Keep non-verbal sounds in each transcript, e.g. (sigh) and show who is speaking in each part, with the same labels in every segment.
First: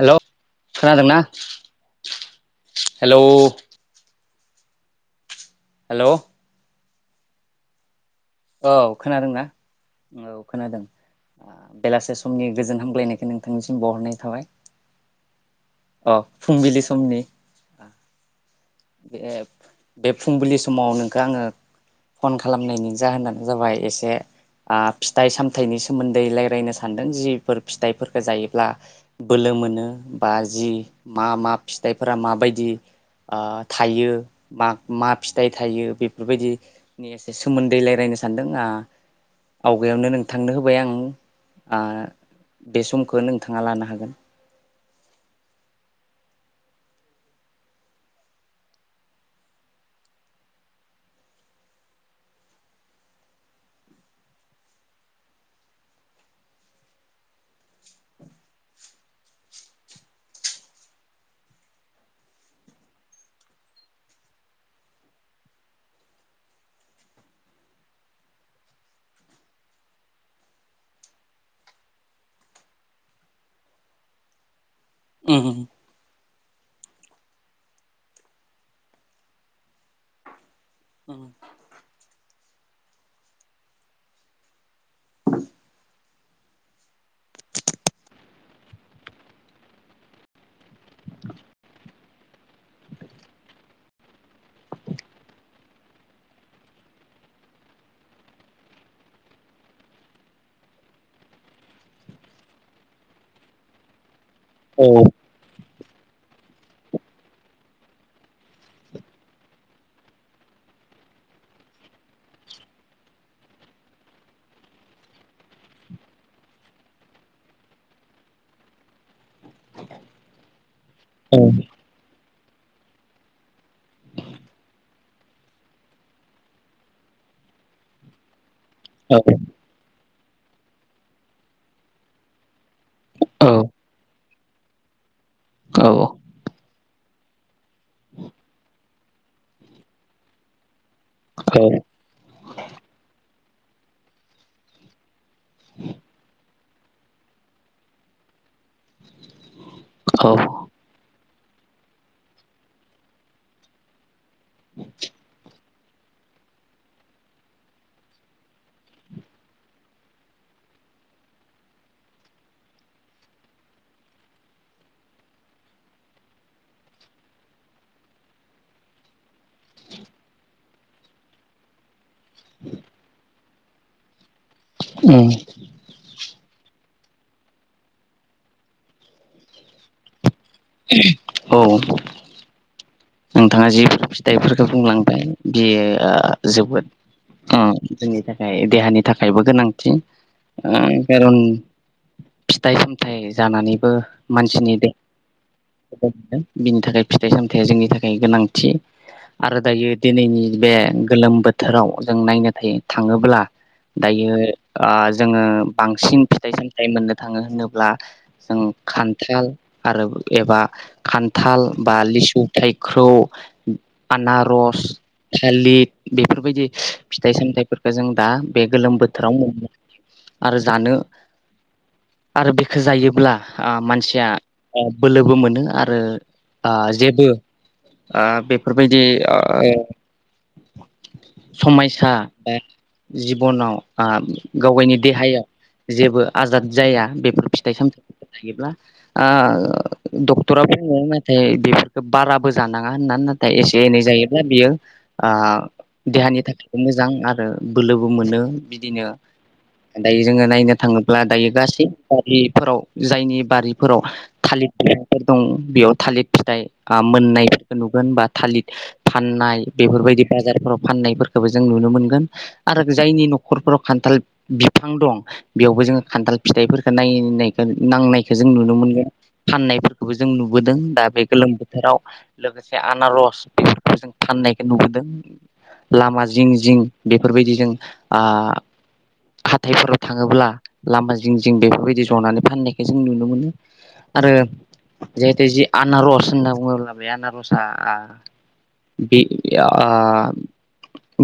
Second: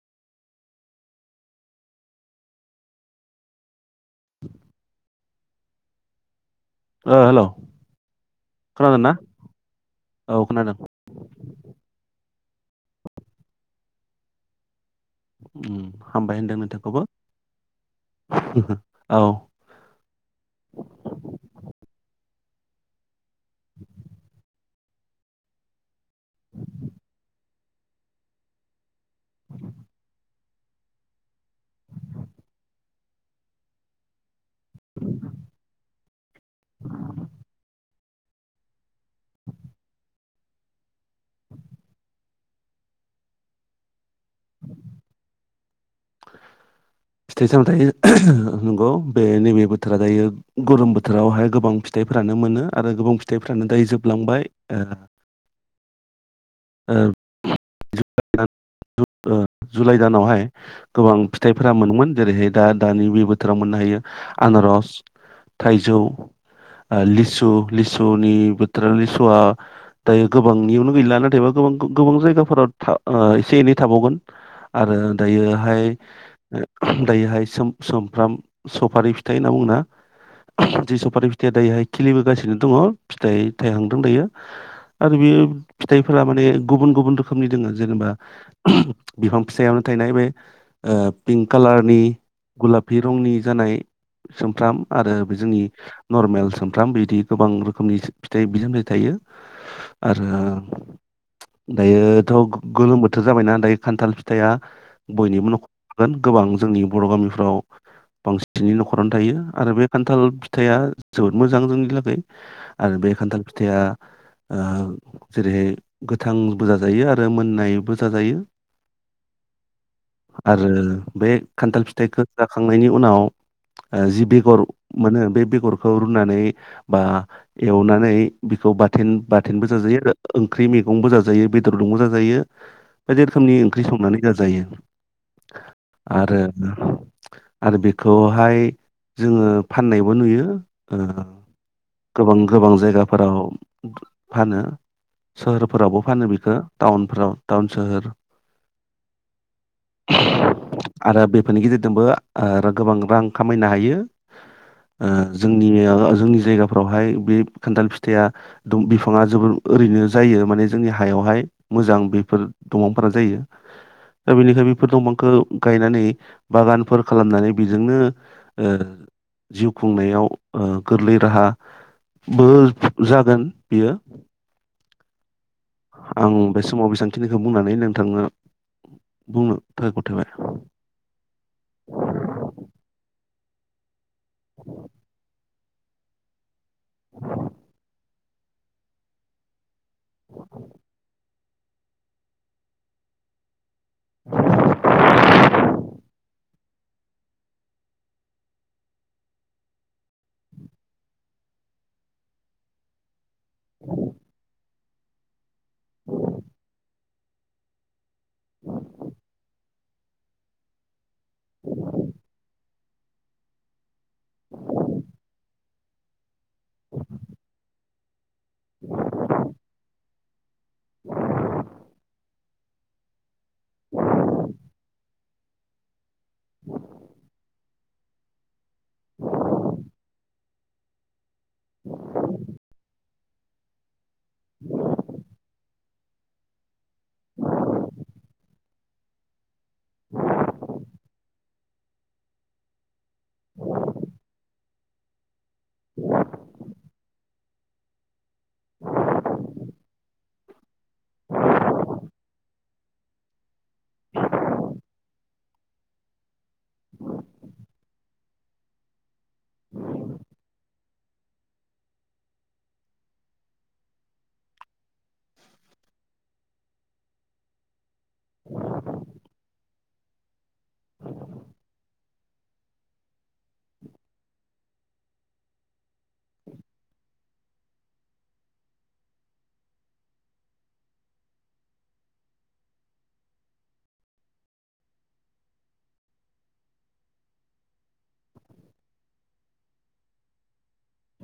Speaker 1: हेल' खोनादोंना हेलौ।
Speaker 2: (inaudible)
Speaker 1: हेल'।
Speaker 2: Hello hello.
Speaker 1: औ खोनादोंना? औ खोनादों बेलासे समनि गोजोन हामग्लायनायखौ नोंथांनिसिम बावहरनाय थाबाय।
Speaker 2: उम
Speaker 1: अ
Speaker 2: हामबाय होनदों
Speaker 1: फुंबिलि
Speaker 2: नोंथांखौबो।
Speaker 1: समनि बे
Speaker 2: औ
Speaker 1: बे फुंबिलि समाव नोंखौ आंङो फन खालामनायनि जाहोनानो जाबाय एसे ओ फिथाइ सामथाइनि सोमोन्दै रायज्लायनो सानदों जि फोर फिथाइफोरखौ जायोब्ला बोलो मोनो बा जि मा मा फिथाइफोरा मा बाय बायदि ओ। थायो म मा फिथाइ थायो बेफोरबायदिनि एसे सोमोन्दै रायजलायनो सानदों आ आवगायावनो नों थांनो होबाय आं ओ बे समखौ नोंथाङा लानो हागोन। (inaudible)
Speaker 2: फिथाइ सामथाय नंगौ बे नैबे बोथोरा जायो गरोम बोथोरावहाय गोबां फिथ फिथाइफ्रानो मोनो आरो गोबां फिथाइफ्रानो दायो जोबलांबाय।
Speaker 1: (inaudible)
Speaker 2: ओ
Speaker 1: औ (inaudible)
Speaker 2: ओ जुलाइ दानावहाय गोबां फिथाइफोरा मोनोमोन जेरैहाय दा दानि बे बोथोराव मोननो हायो। आनारस थाइजौ लिसु लिसुनि बोथोरा लिसुआ दायो गोबांनियावनो गैला नाथायबा गोबां गोबां जायगाफोराव एसे एनै थाबावगोन आरो दायोहाय दायोहाय सुमफ्राम सफारि फिथाइ होनना बुङोना? जि सफारि फिथाइया दायोहाय खिलिबोगासिनो दङ फिथाइ थाइहांदों दायो आरो बेयो फिथाइफोरा माने गुबुन गुबुन रोखोमनि दङ। जेनेबा बिफां फिसायावनो थायनाय बे पिंक कालारनि गुलाफि रंनि जानाय सोमफ्राम आरो बे जोंनि नरमेल सोमफ्राम बिदि गोबां रोखोमनि फिथाइ सामथाइ थायो। आरो दायोथ' गोलोम बोथोर जाबायना दायो खान्थाल फिथाइआ
Speaker 1: औ
Speaker 2: बयनिबो न'खरगोन गोबां जोंनि बर' गामिफ्राव बांसिनै न'खरावनो थायो आरो बे खान्थाल फिथाइया जोबोद मोजां जोंनि थाखाय, आरो बे खान्थाल फिथाइया ओ जेरैहाय गोथांबो जाजायो आरो। आरो मोननायबो जाजायो।
Speaker 1: (inaudible)
Speaker 2: आरो बे खान्थाल फिथाइखौ जाखांनायनि उनाव। जि बेगर मोनो बे बेगरखौ रुनानै बा एवनानै बेखौ बाथोन बाथोनबो जाजायो आरो ओंख्रि मैगंबो जाजायो बेदर दंबो जाजायो। थारो बायदि रोखोमनि ओंख्रि संनानै जाजायो।। आरो आरो बेखौहाय जोङो फाननायबो नुयो। गोबां गोबां जायगाफोराव फानो। सोहोरफोरावबो फानो बिखौ टाउनफ्राव टाउन सोहोर
Speaker 1: (inaudible)
Speaker 2: आरो बेफोरनि गेजेरजोंबो ओ गोबां रां खामायनो हायो। जोंनिनि जोंनि जायगाफोरावहाय बे खान्थाल फिथाइया बिफाङा जोबोद ओरैनो जायो माने जोंनि हायावहाय मोजां बेफोर दफांफोरा जायो। दा बेनिखाय बेफोर दंफांखौ गायनानै बागानफोर खालामनानै बेजोंनो ओ जिउ खुंनायाव ओ गोरलै राहा बो जागोन बियो‌।
Speaker 1: उम
Speaker 2: आं बे समाव बेसेबांखिनिखौ बुंनानै नोंथांनो बुंनो थाखाय गथायबाय
Speaker 1: नोंथाङा जिफोर फिथाइफोरखौ बुंलांबाय बियो जोबोद जोंनि थाखाय देहानि थाखायबो गोनां खारन फिथाइ सामथाय जानानै बो मानसिनि मोन बिनि थाखाय फिथाइ सामथायाइया जोंनि थाखाय गोनांथि आरो दायो दिनैनि बे गोलोम बोथोराव जों नायनो थायो थाङोब्ला दायो ओ जोङो बांसिन फिथाइ सामथाइ मोननो थाङो होनोब्ला जों खान्थाल आरो एबा खान्थाल बा लिसुथाइ ख्रौ आनारस थालिद बेफोरबायदि फिथाइ सामथाइफोरखो जों दा बे गोलोम बोथोराव मोननो हायो। आरो जानो आरो बेखो जायोब्ला ओ मानसिया ओ बोलो बो मोनो आरो ओ जेबो ओ बेफोरबायदि ओ समायसा बा जिबनाव ओ गावगायनि देहायाव जेबो आजाद जाया बेफोर फिथाइ सामथाइफोरखौ जायोब्ला ओ ओ डक्टरा बुङो नाथाय बेफोरखो बाराबो जाना ङा होनना नाथाय एसे एनै जायोब्ला बियो ओ देहानि थाखायबो मोजां आरो बोलोबो मोनो बिदिनो दायो जोङो नायनो थाङोब्ला दायो गासै बारिफोराव जायनि बारिफोराव थालिर बिफांफोर दं बेयाव थालिर फिथाइ ओ मोननायफोरखौ नुगोन बा थालिर फाननाय बेफोरबायदि बाजारफोराव फाननायफोरखौबो जों नु नुनो मोनगोन आरो जायनि न'खरफोराव खान्थाल बिफां दं बेयावबो जों खान्थाल फिथाइ फोरखो नायनायखो नांनायखौ जों नुनो मोनगोन फाननायफोरखौबो जों नुबोदों दा बे गोलोम बो थोराव लोगोसे आनारस बेफोरखौ जों फाननायखौ नुबोदों। लामा जिं जिं बेफोरबायदि जों ओ हाथायफोराव थाङोब्ला लामा जिं जिं बेफोरबायदि ज'नानै फाननायखो जों नुनो मोनो। आरो जिहेथु जि आनारस होनना बुङो बे माबाया आनारसआ ओ बे आ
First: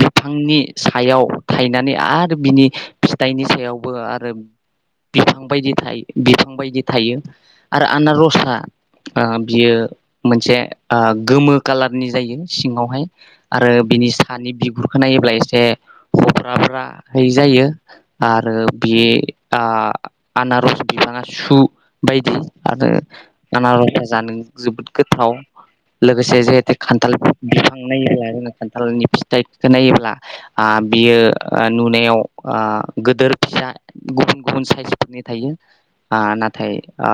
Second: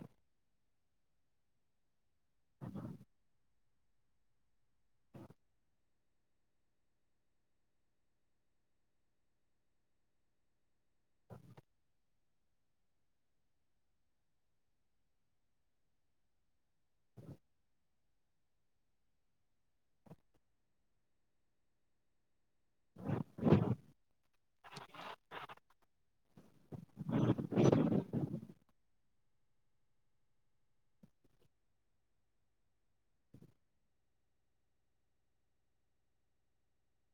Speaker 1: बिफांनि सायाव थायनानै आरो बिनि फिथाइनि सायावबो आरो बिफां बायदि थायो बिफां बायदि थायो आरो आनारसा आ बियो मोनसे ओ गोमो कालारनि जायो सिङावहाय आरो बिनि सानि बिगुरखो नायो ब्ला एसे ह'ब्राब्रायै जायो आरो बे ओ आनारस बिफाङा सु बायदि आरो आनार'सा जानो जोबोद गोथाव लोगोसे जिहेतु खान्थाल बिफां नायोब्ला जोङो खान्थालनि फिथाइखो नायोब्ला आ बियो ओ नुनायाव ओ गोदोर फिसा गुबुन गुबुन साइसफोरनि थायो। आ नाथाय आ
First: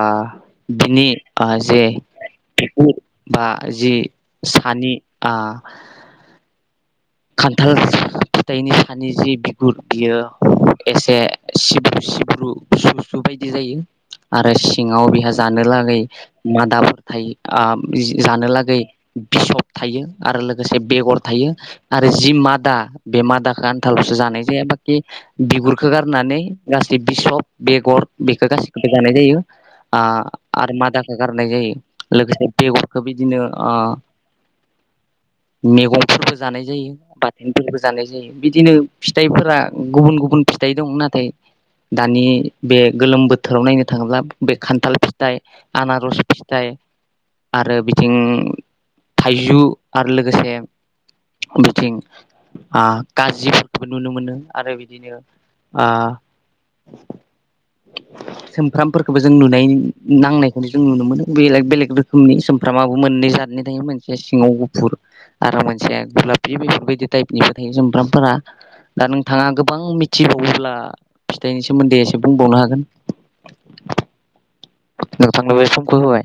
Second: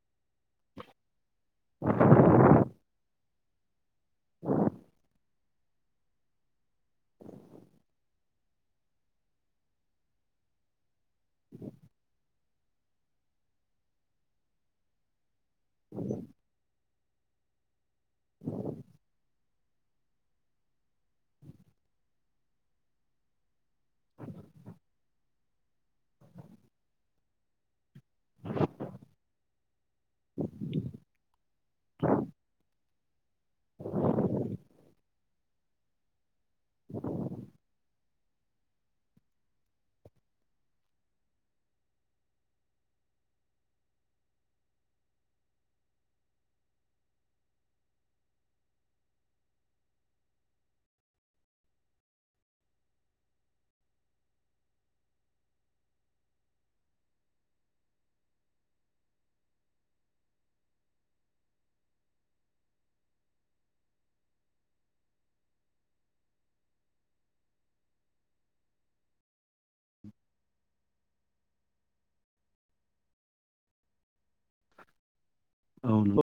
Speaker 1: बिनि ओ जे बिगुर बा जि सानि आ खान्थाल फिथाइनि सानि जि बिगुर बियो एसे सिब्रु सिब्रु सु सु बिदि जायो आरो सिङाव बेहा जानो लागै मादा थायो ओ जा-जानो लागै बिसब थायो आरो लोगोसे बेगर थायो आरो जि मादा बे मादाखो आन्थाल'सो जानाय जाया बाखि बिगुरखो गारनानै गासै बिसब बेगर बेखो गासिखोबो जानाय जायो। ओ आरो मादाखो गारनाय जायो लोगोसे बेगरखौ बिदिनो ओ मेगंफोरबो जानाय जायो बाथोनफोरबो जानाय जायो बिदिनो फिथाइफोरा गुबुन गुबुन फिथाइ दं नाथाय दानि बे गोलोम बोथोराव नायनो थाङोब्ला बे खान्थाल फिथाइ आनारस फिथाइ (unintelligible) आरो बिथिं थाइजु आरो लोगोसे बिथिं आ गाज्रिफोरखौबो नुनो मोनो आरो बिदिनो ओ (inaudible) सोमफ्रामफोरखौबो जों नुनाय नांनायखौनो जों नुनो मोनो बेले बेलेग रोखोमनि सोम फ्रामाबो मोननै जादनि थायो मोनसेया सिङाव गुफुर आरो मोनसेया गुलाब बे बायदि बायदि टाइपनिबो थायो सुमफ्रामफोरा दा नोंथाङा गोबां मिथिबावोब्ला फिथाइनि सोमोन्दै एसे बुंबावनो हागोन नोंथांनो बे
Speaker 2: औ
Speaker 1: समखौ होबाय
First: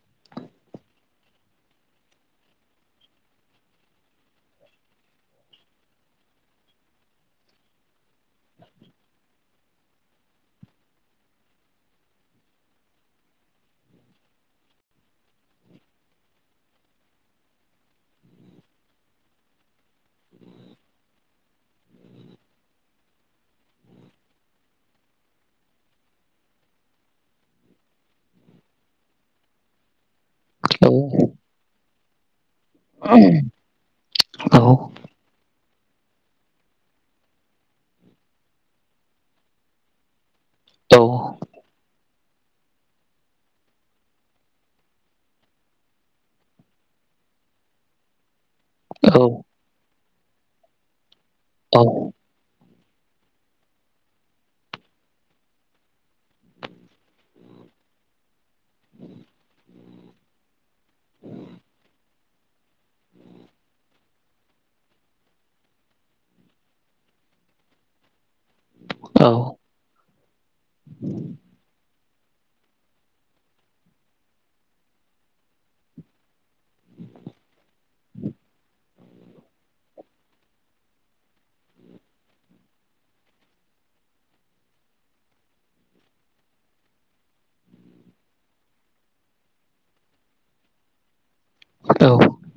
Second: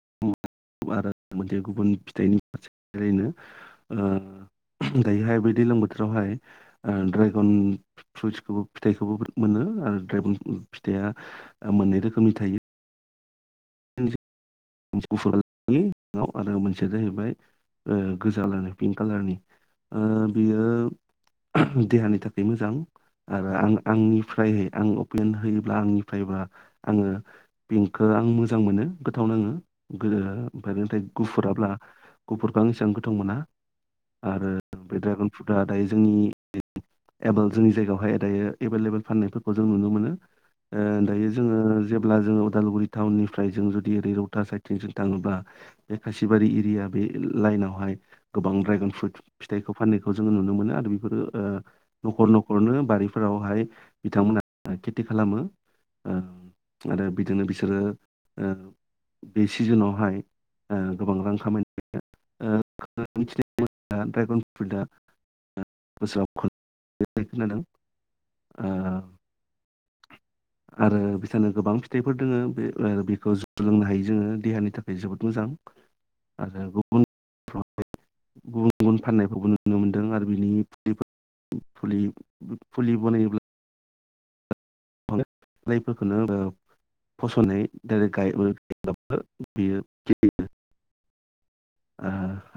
Speaker 2: उम आरो मोनसे गुबुन फिथाइनि फारसे ओरैनो ओ दायोहाय बै दैलां बोथोरावहाय ओ ड्रागन फ्रुइटसखौबो फिथाइखौबो मोनो आरो ड्रेगन फिथाइया ओ मोननै रोखोमनि थायो। (unintelligible) मोनसेया गुफुरलि सिङाव आरो मोनसेया जाहैबाय ओ गोजालारनि पिंक कालारनि ओ बेयो देहानि थाखाय मोजां आरो आं आंनिफ्राय आं अपेन होयोब्ला आंनिफ्रायबा आङो पिंकखो आं मोजां मोनो गोथाव नाङो (unintelligible) ओमफाय नाथाय गुुफुराब्ला गुुफुर इखो आं एसां गोथाव मोना आरो
Speaker 1: औ औ
Speaker 2: बे ड्रेगन फ्रुटआ दायो जोंनि (unintelligible) जोंनि जायगायावहाय दायो एभेलेबल फाननायफोरखौ जों नुनो मोनो। ओ दायो जोङो जेब्ला जोङो उदालगुरि टाउननिफ्राय जों जुदि ओरै रौ टा साइथिं जों थाङोब्ला बे खासिबारि एरिया बे लाइनावहाय गोबां ड्रेगन फ्रुइट फिथाइखौ फाननायखौ जोङो नुनो मोनो आरो बेफोरो ओ न'खर न'खरनो बारिफोरावहाय बिथांमोनहा खेथि खालामो ओ आरो बिदिनो बिसोरो ओ बे सिजोनावहाय ओ गोबां रां खामायनो हायो ओ (unintelligible) ड्रेगन फ्रुइटआ (unintelligible) खोनादों आ आरो बिथोरनो गोबां फिथ थाइफोर दोङो बे ओ बेखौ जु लोंनो हायो जोङो देहानि थाखाय जोबोद मोजां। आरो गुबुन (unintelligible) गुबुन गुबुन फाननायखौबो नुनो मोनदों आरो बिनि (unintelligible) फुलि फुलि बनायोब्ला (unintelligible) फसनयैै (unintelligible) बियो गियो आ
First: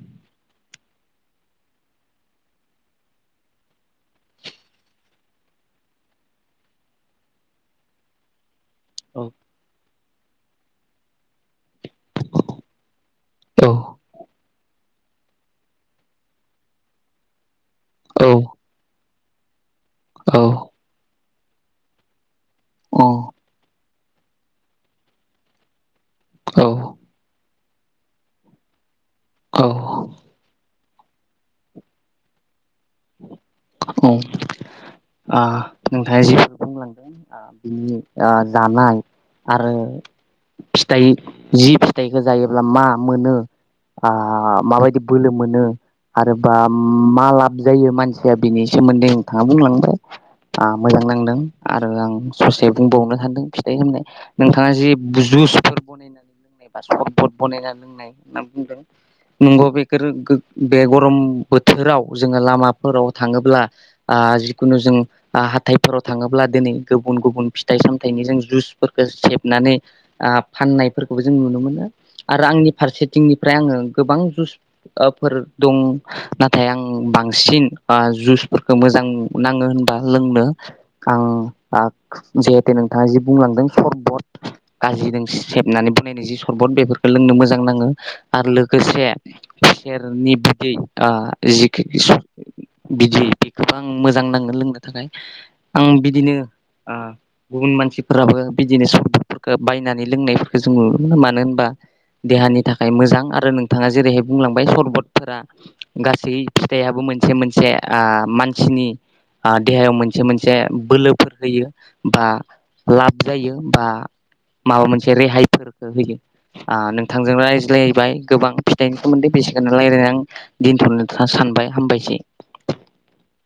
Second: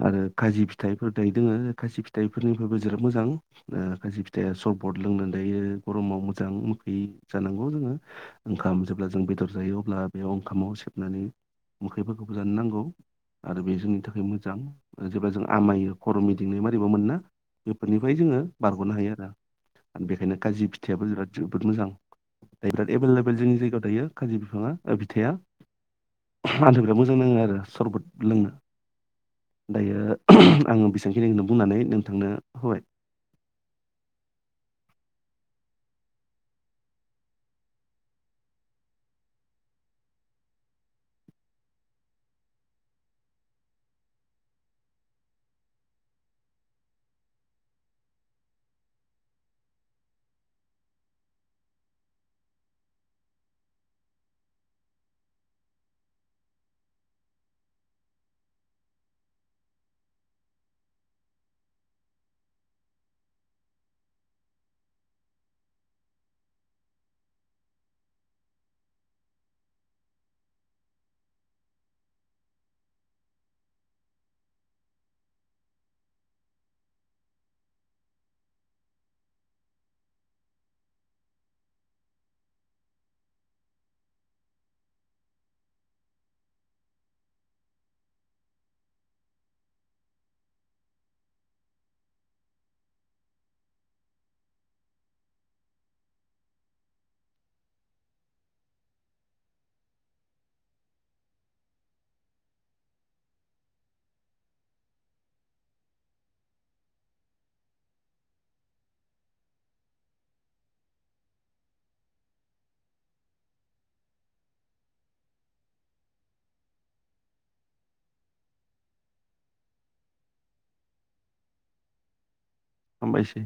Speaker 2: आरो खाजि फि थाइफोर दाय दोङो खारजि फिथाइफोरनिफ्रायबो जोबोद मोजां खारजि फिथाइआ सरबट लोंनानै दायो गरमाव मोजां मुलि जानांगौ जोङो ओंखाम जेब्ला जों बेदर जायो अब्ला बेयाव ओंखामाव सेबनानै मोखैफोरखौबो जानो नांगौ आरो बे जोंनि थाखाय मोजां ओ जेब्ला जों आमायो खर' मिदिंनाय मारैबा मोनोना बेफोरनिफाय जोङो बारग'नो हायो आरो बेखायनो काजि फिथाइयाबो बिराद जोबोद मोजां दायो बिराद एभलेबेल जोंनि जायगायाव दायो काजि बिफाङा ओ बिथाया (unintelligible) आंथ' बिराद मोजां नाङो आरो सरबत लोंनो दायो आङो बेसेबांखिनिखोनो बुंनानै नोंथांनो होबाय
Speaker 1: औ आह नोंथाङा जेफोर बुंलांदों ओ बिनि ओ जानाय आरो फिथाइ जि फिथाइखो जायोब्ला मा मोनो आ माबायदि बोलो मोनो आरोबा मा लाब जायो मानस सिया बिनि सोमोन्दै नोंथांङा बुंलांबाय आ मोजां नांदों आरो आं ससे बुंबावनो सानदों फिथाइनि मुङै। नोंथाङा जि बुजु जुसफोर बनायनानै लोंनाय बा सरबरद बनायनानै लोंनाय होनना बुंदों। नंगौ बे गोर गो बे गरम बोथोराव जोङो लामा फोराव थाङोब्ला आ जिखुनु जों आ हाथायफोराव थाङोब्ला दिनै गुबुन गुबुन फिथाइ सामथायनि जों जुसफोरखौ सेबनानै आ फाननायफोरखौबो जों नुनो मोनो आरो आंनि फारसेथिंनिफ्राय आङो गोबां जुस आफोर दं। नाथाय आं बांसिन आ जुसफोरखौ मोजां नाङो होनबा लोंनो आं आख जिहेते नोंथाङा जि बुंलांदों सरबत। काजिदों सेबनानै बनायनाय जि सरबत बेफोरखो लोंनो मोजां नां आरो लोगोसे खुसेरनि बिदै आ जिखि बिदि बेखौबो आं मोजां नाङो लोंनो थाखाय। आं बिदिनो आ गुबुन मानसिफोराबो बिदिनो सरबतफोरखौ बायनानै लोंनायफोरखौ जों नुनो मोनो। मानो होनबा देहानि थाखाय मोजां आरो नोंथाङा जेरैहाय बुंलांबाय सरबतफोरा गासै फिथाइआबो मोन से मोनसे आ मानसिनि आ देहायाव मोनसे मोनसे बोलोफोर होयो बा लाब जायो बा माबा मोनसे रेहायफोरखौ होयो आ नोंथांजों रायज्लायबाय गोबां फिथाइनि सोमोन्दै बे सेखौनो रायलायना आं दोनथ'नो सानबाय हामबायसै।
Speaker 2: हामबायसै।